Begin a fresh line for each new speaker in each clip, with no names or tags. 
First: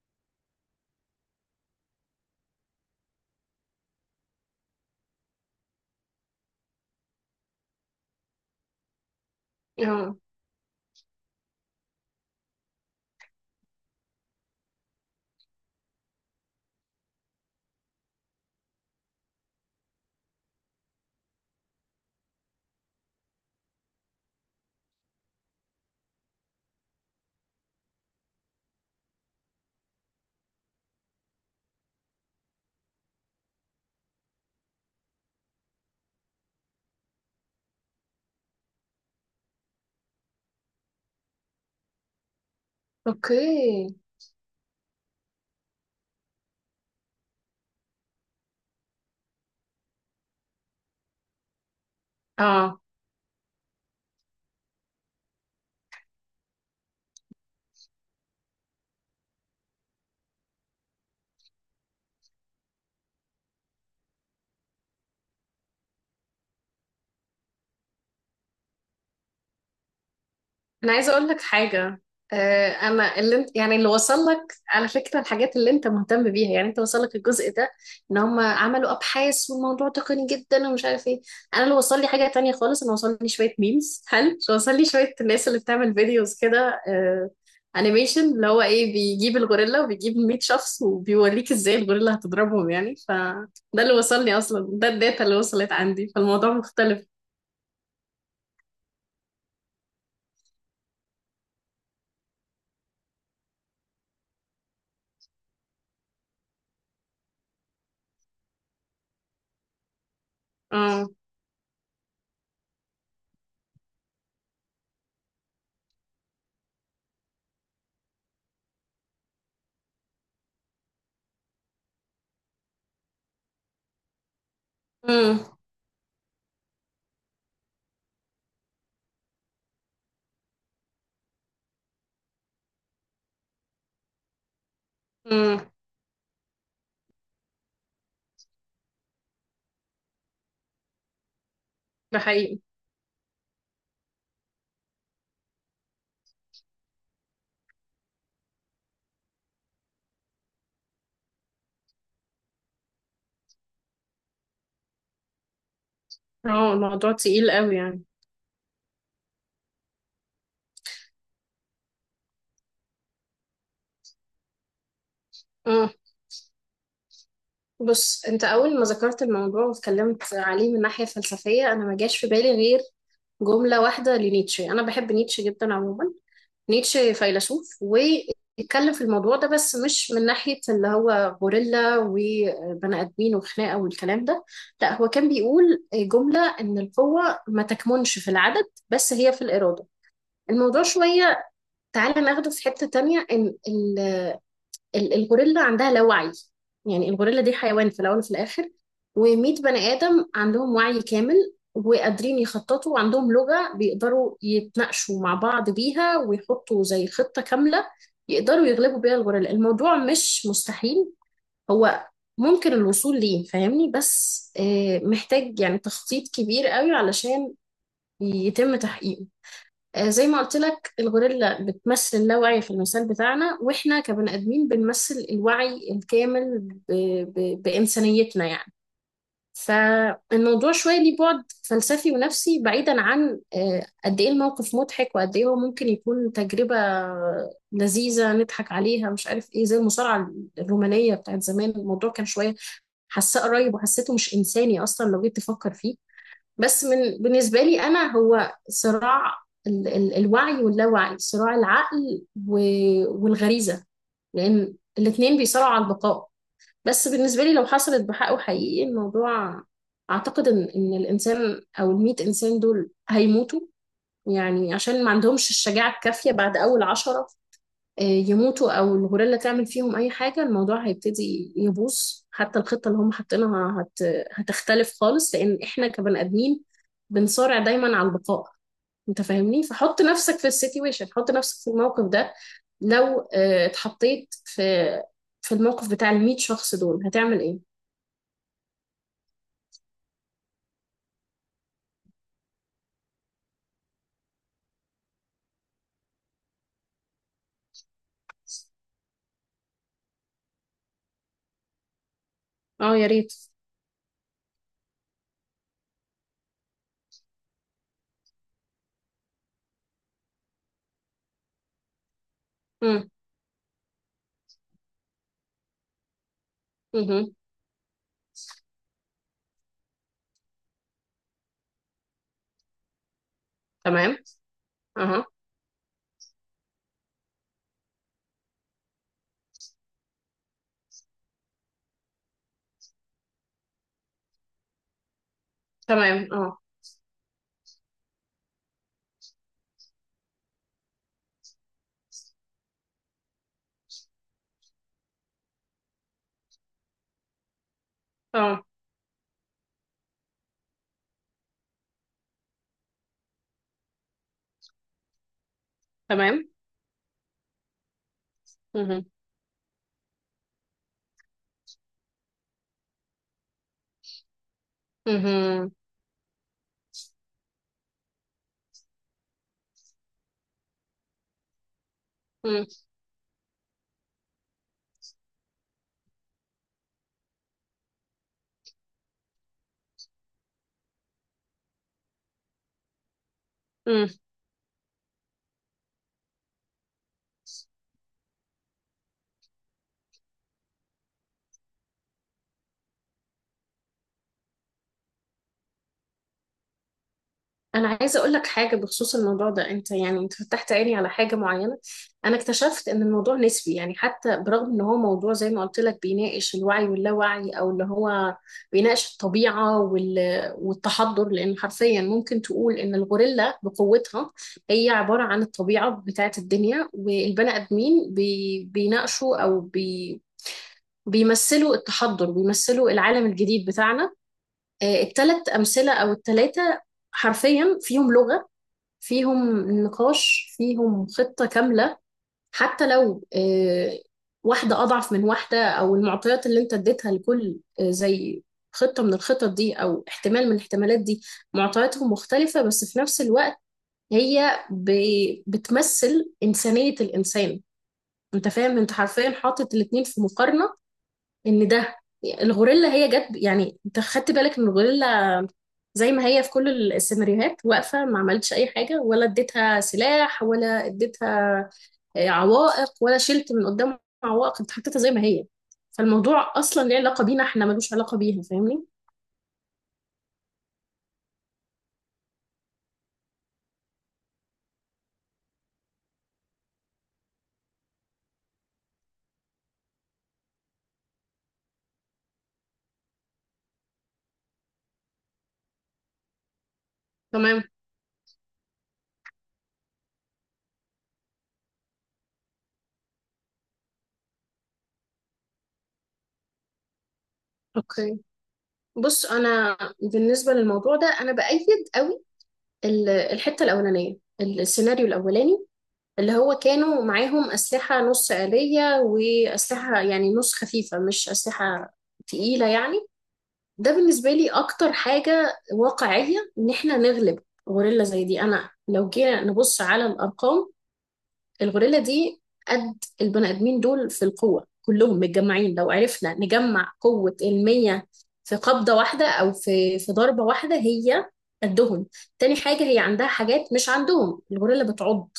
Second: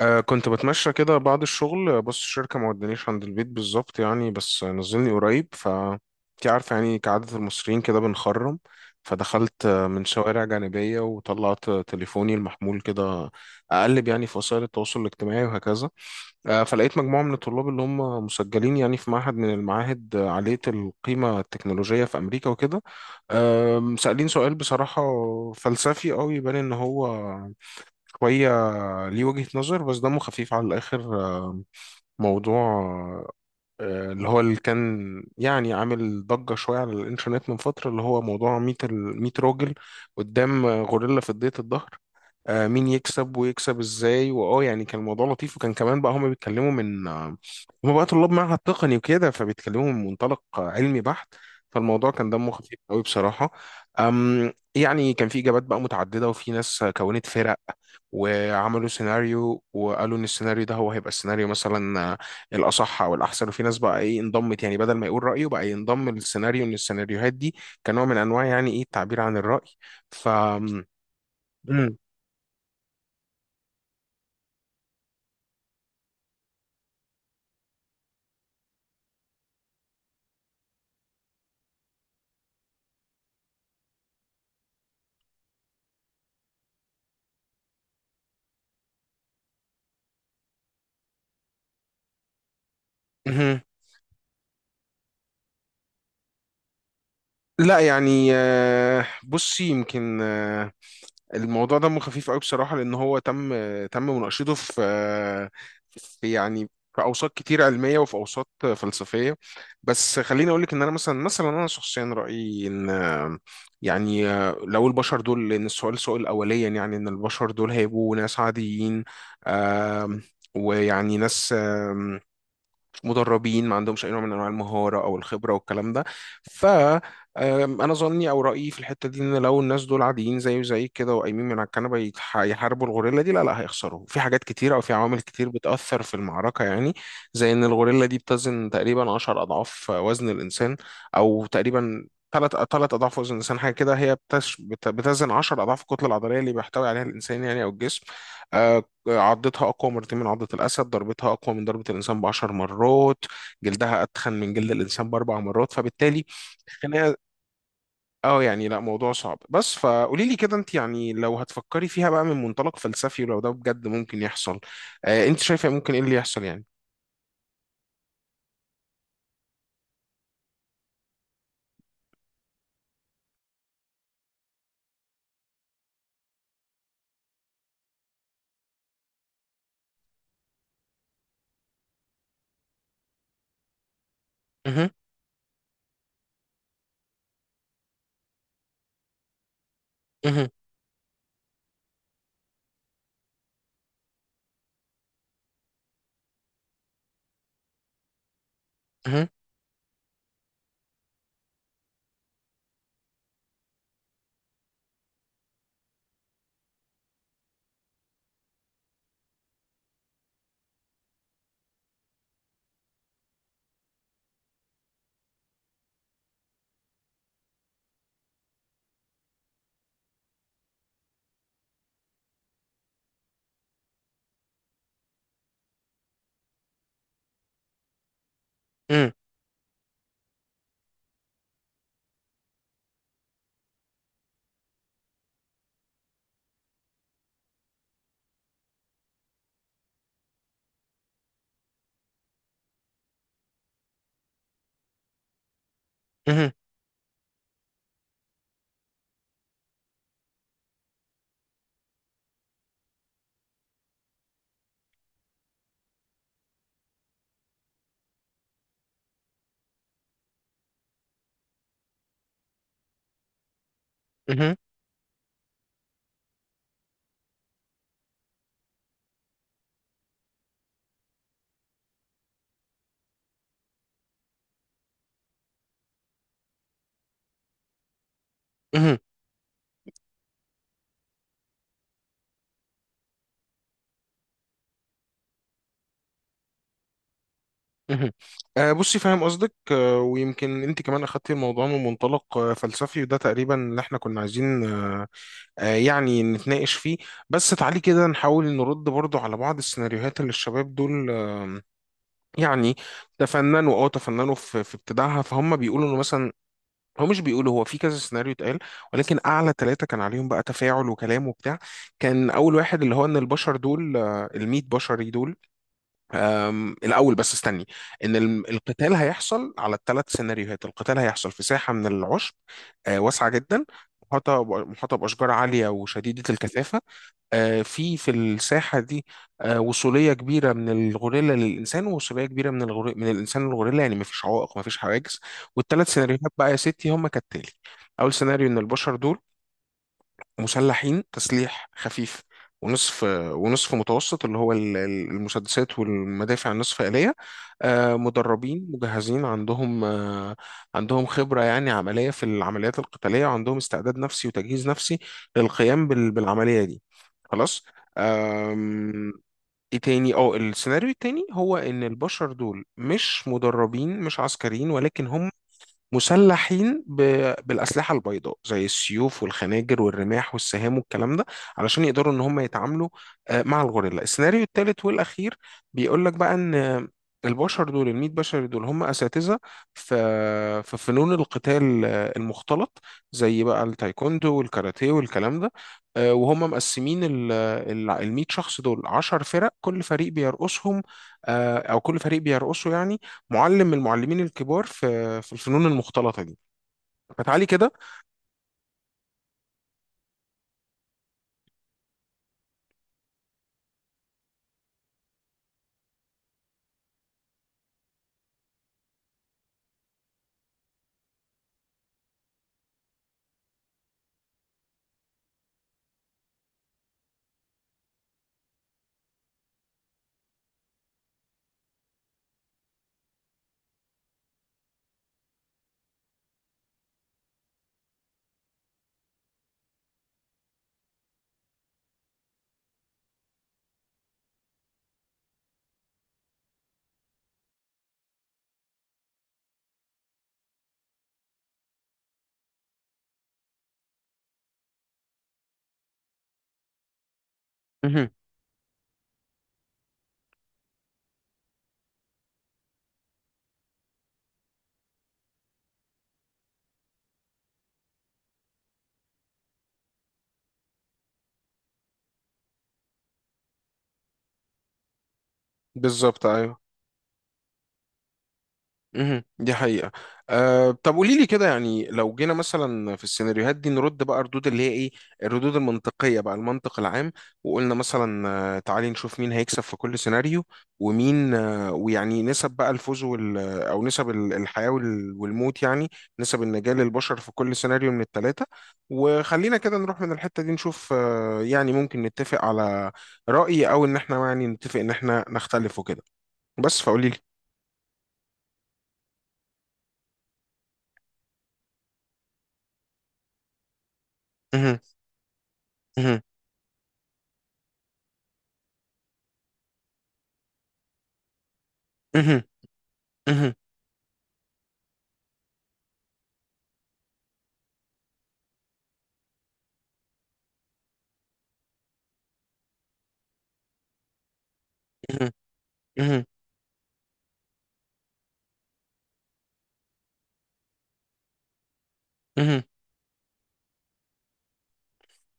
كنت بتمشى كده بعد الشغل. بص، الشركة ما ودانيش عند البيت بالظبط يعني، بس نزلني قريب. ف انت عارفة يعني كعادة المصريين كده بنخرم. فدخلت من
اه،
شوارع جانبية وطلعت تليفوني المحمول كده أقلب يعني في وسائل التواصل الاجتماعي وهكذا. فلقيت مجموعة من الطلاب اللي هم مسجلين يعني في معهد من المعاهد، عالية القيمة التكنولوجية في أمريكا وكده. سألين سؤال بصراحة فلسفي أوي، يبان إن هو شوية ليه وجهة نظر بس دمه خفيف على الآخر. موضوع اللي كان يعني عامل ضجة شوية على الإنترنت من فترة، اللي هو موضوع 100، 100 راجل قدام غوريلا في ضيط الظهر، مين يكسب
اوكي،
ويكسب ازاي، واه يعني كان الموضوع لطيف. وكان كمان بقى هما بيتكلموا من آه، هما بقى طلاب معهد تقني وكده، فبيتكلموا من منطلق علمي بحت. فالموضوع كان دمه خفيف
اه،
قوي بصراحة. يعني كان في إجابات بقى متعددة، وفي ناس كونت فرق وعملوا سيناريو وقالوا إن السيناريو ده هو هيبقى السيناريو مثلا الأصح أو الأحسن. وفي ناس بقى إيه انضمت، يعني بدل ما يقول رأيه بقى ينضم للسيناريو، إن السيناريوهات دي كنوع من أنواع يعني إيه التعبير عن الرأي. ف
انا عايزه اقول لك حاجه. انا اللي انت، يعني اللي وصل لك على فكره الحاجات اللي انت مهتم بيها، يعني انت وصل لك الجزء ده ان هم عملوا ابحاث والموضوع تقني جدا ومش عارف ايه. انا اللي وصل لي حاجه تانية خالص، انا وصل لي شويه ميمز، هل وصل لي شويه الناس اللي بتعمل فيديوز كده؟ انيميشن اللي هو ايه بيجيب الغوريلا وبيجيب 100 شخص وبيوريك ازاي الغوريلا هتضربهم، يعني فده
مم.
اللي وصلني اصلا، ده الداتا اللي وصلت عندي، فالموضوع مختلف.
لا يعني، بصي، يمكن الموضوع دمه خفيف قوي بصراحة، لأن هو تم مناقشته في في أوساط كتير علمية، وفي أوساط فلسفية. بس خليني أقولك إن أنا،
اه.
مثلا أنا شخصيا رأيي إن لو البشر دول، لأن السؤال سؤال أوليا يعني، إن البشر دول هيبقوا ناس عاديين، آم، ويعني ناس مدربين ما عندهمش اي نوع من انواع المهاره او الخبره
امم.
والكلام ده. ف انا ظني او رايي في الحته دي، ان لو الناس دول عاديين زي كده وقايمين من على الكنبه، يحاربوا الغوريلا دي، لا لا، هيخسروا في حاجات كتيره او في عوامل كتير
امم.
بتاثر في المعركه يعني. زي ان الغوريلا دي بتزن تقريبا 10 اضعاف وزن الانسان، او تقريبا
ده
ثلاث
حقيقي.
ثلاث اضعاف وزن الانسان حاجه كده. هي بتزن 10 اضعاف الكتله العضليه اللي بيحتوي عليها الانسان يعني، او الجسم. آه، عضتها أقوى مرتين من عضة الأسد، ضربتها أقوى من ضربة الإنسان ب10 مرات، جلدها أتخن من جلد الإنسان ب4 مرات، فبالتالي
اه، الموضوع
خناقة.
تقيل قوي يعني.
اه يعني، لا، موضوع صعب. بس فقولي لي كده، انت يعني لو هتفكري فيها بقى من منطلق فلسفي، ولو ده بجد ممكن يحصل، آه انت شايفة
امم.
ممكن ايه اللي يحصل يعني؟
بص، انت اول ما ذكرت الموضوع واتكلمت عليه من ناحية فلسفية، انا ما جاش في بالي غير جملة واحدة لنيتشه. أنا بحب نيتشه جدا عموما، نيتشه فيلسوف واتكلم في الموضوع ده، بس مش من ناحية اللي هو غوريلا وبني آدمين وخناقة والكلام ده.
مهم،
لا، هو كان بيقول جملة إن القوة ما تكمنش في العدد بس، هي في الإرادة.
مهم،
الموضوع شوية، تعالى ناخده في حتة تانية. إن الغوريلا عندها لا وعي، يعني الغوريلا دي حيوان في الأول وفي الآخر،
مهم،
ومية بني آدم عندهم وعي كامل وقادرين يخططوا وعندهم لغة بيقدروا يتناقشوا مع بعض بيها ويحطوا زي خطة كاملة يقدروا يغلبوا بيها الغوريلا. الموضوع مش مستحيل، هو ممكن الوصول ليه، فاهمني؟ بس محتاج يعني تخطيط كبير قوي علشان يتم تحقيقه. زي ما قلت لك، الغوريلا بتمثل اللاوعي في المثال بتاعنا، واحنا كبني ادمين بنمثل الوعي الكامل ب... بانسانيتنا يعني.
مهم،
فالموضوع شويه ليه بعد فلسفي ونفسي بعيدا عن قد ايه الموقف مضحك وقد ايه هو ممكن يكون تجربه لذيذه نضحك عليها مش عارف ايه، زي المصارعه الرومانيه بتاعت زمان. الموضوع كان شويه حاساه قريب وحسيته مش انساني اصلا لو جيت تفكر فيه.
مهم،
بس من بالنسبة لي أنا، هو صراع ال ال الوعي واللاوعي، صراع العقل والغريزة، لأن الاتنين بيصارعوا على البقاء. بس بالنسبة لي لو حصلت بحقه حقيقي الموضوع، أعتقد إن الإنسان أو المية إنسان دول هيموتوا،
مهم،
يعني عشان ما عندهمش الشجاعة الكافية بعد أول 10. يموتوا او الغوريلا تعمل فيهم اي حاجه، الموضوع هيبتدي يبوظ. حتى الخطه اللي هم حاطينها هتختلف خالص، لان احنا كبني ادمين بنصارع دايما على البقاء.
مهم،
انت فاهمني، فحط نفسك في السيتويشن، حط نفسك في الموقف ده. لو اتحطيت في الموقف بتاع ال 100 شخص دول، هتعمل ايه؟
مهم. آه بصي، فاهم قصدك. آه ويمكن انت كمان اخدتي الموضوع من منطلق آه فلسفي، وده تقريبا اللي احنا كنا عايزين يعني نتناقش فيه. بس تعالي كده نحاول نرد برضو على بعض السيناريوهات اللي الشباب دول يعني
اه يا ريت.
تفننوا في في ابتداعها. فهم بيقولوا انه مثلا، هو مش بيقولوا هو في كذا سيناريو اتقال، ولكن اعلى 3 كان عليهم بقى تفاعل وكلام وبتاع. كان اول واحد اللي هو
امم.
ان البشر دول، ال100 بشري دول، الاول بس
امم.
استني. ان القتال هيحصل على ال3 سيناريوهات. القتال هيحصل في ساحة من العشب واسعة جدا،
تمام.
محاطة
اها.
بأشجار عالية وشديدة الكثافة. في في الساحة دي وصولية كبيرة من الغوريلا للإنسان، ووصولية كبيرة من من الإنسان للغوريلا، يعني مفيش عوائق مفيش حواجز. والثلاث
تمام.
سيناريوهات بقى يا
اه.
ستي هم كالتالي. أول سيناريو، إن البشر دول مسلحين تسليح خفيف ونصف ونصف متوسط، اللي هو المسدسات والمدافع النصف آلية،
اه.
مدربين مجهزين عندهم خبرة يعني عملية في العمليات القتالية، وعندهم استعداد نفسي وتجهيز نفسي للقيام
تمام.
بالعملية دي. خلاص.
امم.
آم، ايه تاني، اه السيناريو التاني هو ان البشر دول مش مدربين مش عسكريين، ولكن هم مسلحين بالأسلحة البيضاء زي السيوف والخناجر والرماح والسهام والكلام ده، علشان يقدروا إن هم
امم.
يتعاملوا مع الغوريلا. السيناريو الثالث والأخير بيقول لك بقى إن البشر دول، ال100 بشر دول، هم أساتذة في في فنون القتال المختلط، زي بقى التايكوندو والكاراتيه والكلام ده. وهم مقسمين ال100 شخص دول 10 فرق، كل فريق بيرقصهم أو كل فريق بيرقصه يعني معلم من المعلمين الكبار في في الفنون المختلطة دي. فتعالي كده.
انا عايزه اقول لك حاجه بخصوص الموضوع ده. انت يعني انت فتحت عيني على حاجه معينه. انا اكتشفت ان الموضوع نسبي، يعني حتى برغم ان هو موضوع زي ما قلت لك بيناقش الوعي واللاوعي، او اللي هو بيناقش الطبيعه والتحضر، لان حرفيا ممكن تقول ان الغوريلا بقوتها هي عباره عن الطبيعه بتاعه الدنيا، والبني ادمين بيناقشوا او بيمثلوا التحضر، بيمثلوا العالم الجديد بتاعنا. الثلاث امثله او الثلاثه حرفيا فيهم لغة، فيهم نقاش، فيهم خطة كاملة. حتى لو واحدة أضعف من واحدة، أو المعطيات اللي أنت اديتها لكل زي خطة من الخطط دي أو احتمال من الاحتمالات دي، معطياتهم مختلفة، بس في نفس الوقت هي بتمثل إنسانية الإنسان.
مهم.
أنت فاهم؟ أنت حرفيا حاطط الاتنين في مقارنة. ان ده الغوريلا هي جت، يعني انت خدت بالك ان الغوريلا زي ما هي في كل السيناريوهات واقفه، ما عملتش اي حاجه، ولا اديتها سلاح ولا اديتها عوائق، ولا شلت من قدام عوائق، انت حطيتها زي ما هي.
بالظبط ايوه.
فالموضوع اصلا ليه علاقه بينا، احنا ملوش علاقه بيها، فاهمني؟
مهم. دي حقيقة. أه طب قولي لي كده، يعني لو جينا مثلا في السيناريوهات دي نرد بقى ردود اللي هي ايه الردود المنطقية، بقى المنطق العام. وقلنا مثلا تعالي نشوف مين هيكسب في كل سيناريو، ومين ويعني نسب بقى الفوز وال آه، او نسب الحياة والموت يعني، نسب النجاة للبشر في كل
تمام.
سيناريو من ال3. وخلينا كده نروح من الحتة دي نشوف يعني ممكن نتفق على رأي، او ان احنا يعني نتفق ان احنا نختلف وكده. بس فقولي لي.
اوكي، بص انا بالنسبه للموضوع ده انا بايد قوي الحته الاولانيه،
مهم.
السيناريو الاولاني، اللي هو كانوا معاهم أسلحة نص آلية وأسلحة يعني نص خفيفة، مش أسلحة
مهم.
تقيلة يعني.
مهم.
ده بالنسبة لي أكتر حاجة واقعية إن إحنا نغلب غوريلا زي دي. أنا لو جينا نبص على الأرقام، الغوريلا دي قد البني آدمين دول في القوة كلهم
مهم.
متجمعين. لو
مهم.
عرفنا نجمع قوة المية في قبضة واحدة أو في ضربة واحدة، هي قدهم. تاني
مهم.
حاجة، هي عندها حاجات مش عندهم، الغوريلا بتعض،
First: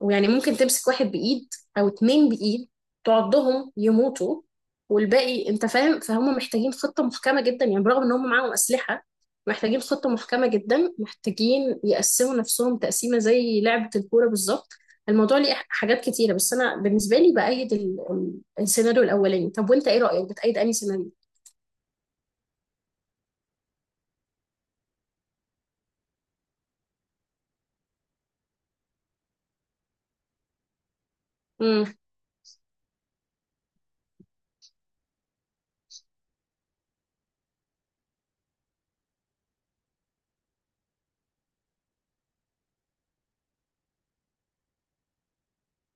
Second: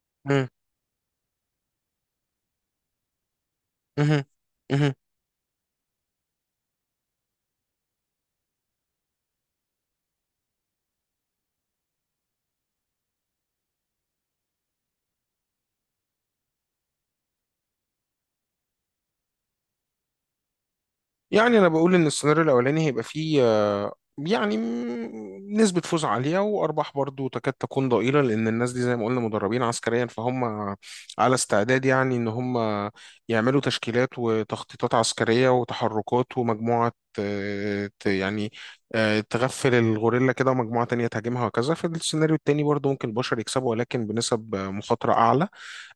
ويعني
مهم.
ممكن تمسك واحد بإيد أو اتنين بإيد تعضهم
مهم.
يموتوا،
مهم.
والباقي أنت فاهم. فهم محتاجين خطة محكمة جدا، يعني برغم إن هم معاهم أسلحة محتاجين خطة محكمة جدا، محتاجين يقسموا نفسهم تقسيمة زي لعبة الكورة بالظبط. الموضوع ليه حاجات كتيرة، بس أنا بالنسبة لي بأيد السيناريو الأولاني. طب وأنت إيه رأيك، بتأيد أنهي سيناريو؟
يعني انا بقول ان السيناريو الاولاني هيبقى فيه نسبة فوز عالية وأرباح برضو تكاد تكون ضئيلة، لأن الناس دي زي ما قلنا مدربين عسكريا، فهم على استعداد
مم.
يعني إن هم يعملوا تشكيلات وتخطيطات عسكرية وتحركات. ومجموعة يعني تغفل الغوريلا كده، ومجموعة تانية تهاجمها وكذا. في السيناريو التاني برضو ممكن البشر يكسبوا، ولكن بنسب مخاطرة أعلى.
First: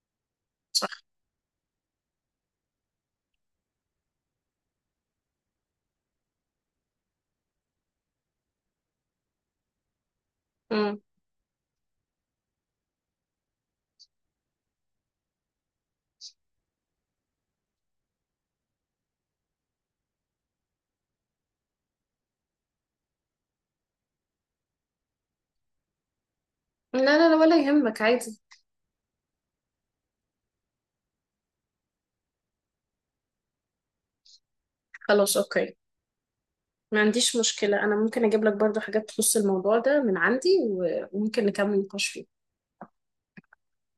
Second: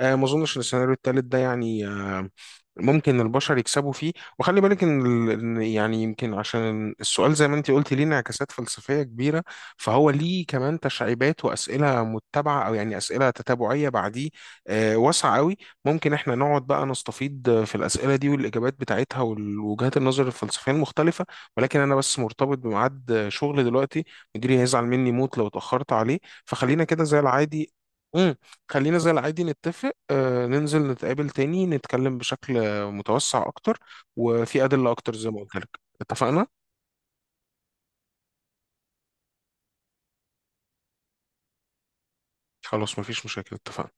ما اظنش ان السيناريو التالت ده يعني ممكن البشر يكسبوا فيه. وخلي بالك ان إن يعني يمكن، عشان السؤال زي ما انت قلتي ليه انعكاسات فلسفية كبيرة، فهو ليه كمان
مم.
تشعيبات وأسئلة متبعة، او يعني أسئلة تتابعية بعديه واسعة قوي. ممكن احنا نقعد بقى نستفيد في الأسئلة دي والإجابات بتاعتها والوجهات النظر الفلسفية المختلفة، ولكن انا بس مرتبط بميعاد شغل دلوقتي، مديري هيزعل مني موت لو اتأخرت عليه. فخلينا
لا
كده زي
لا لا، ولا
العادي.
يهمك،
مم.
عادي.
خلينا زي العادي نتفق ننزل نتقابل تاني، نتكلم بشكل متوسع أكتر وفي أدلة أكتر زي
خلاص
ما قلت
أوكي،
لك. اتفقنا؟
ما عنديش مشكلة، أنا ممكن أجيب لك برضو حاجات تخص الموضوع ده من عندي وممكن نكمل نقاش فيه.
خلاص، مفيش مشاكل، اتفقنا.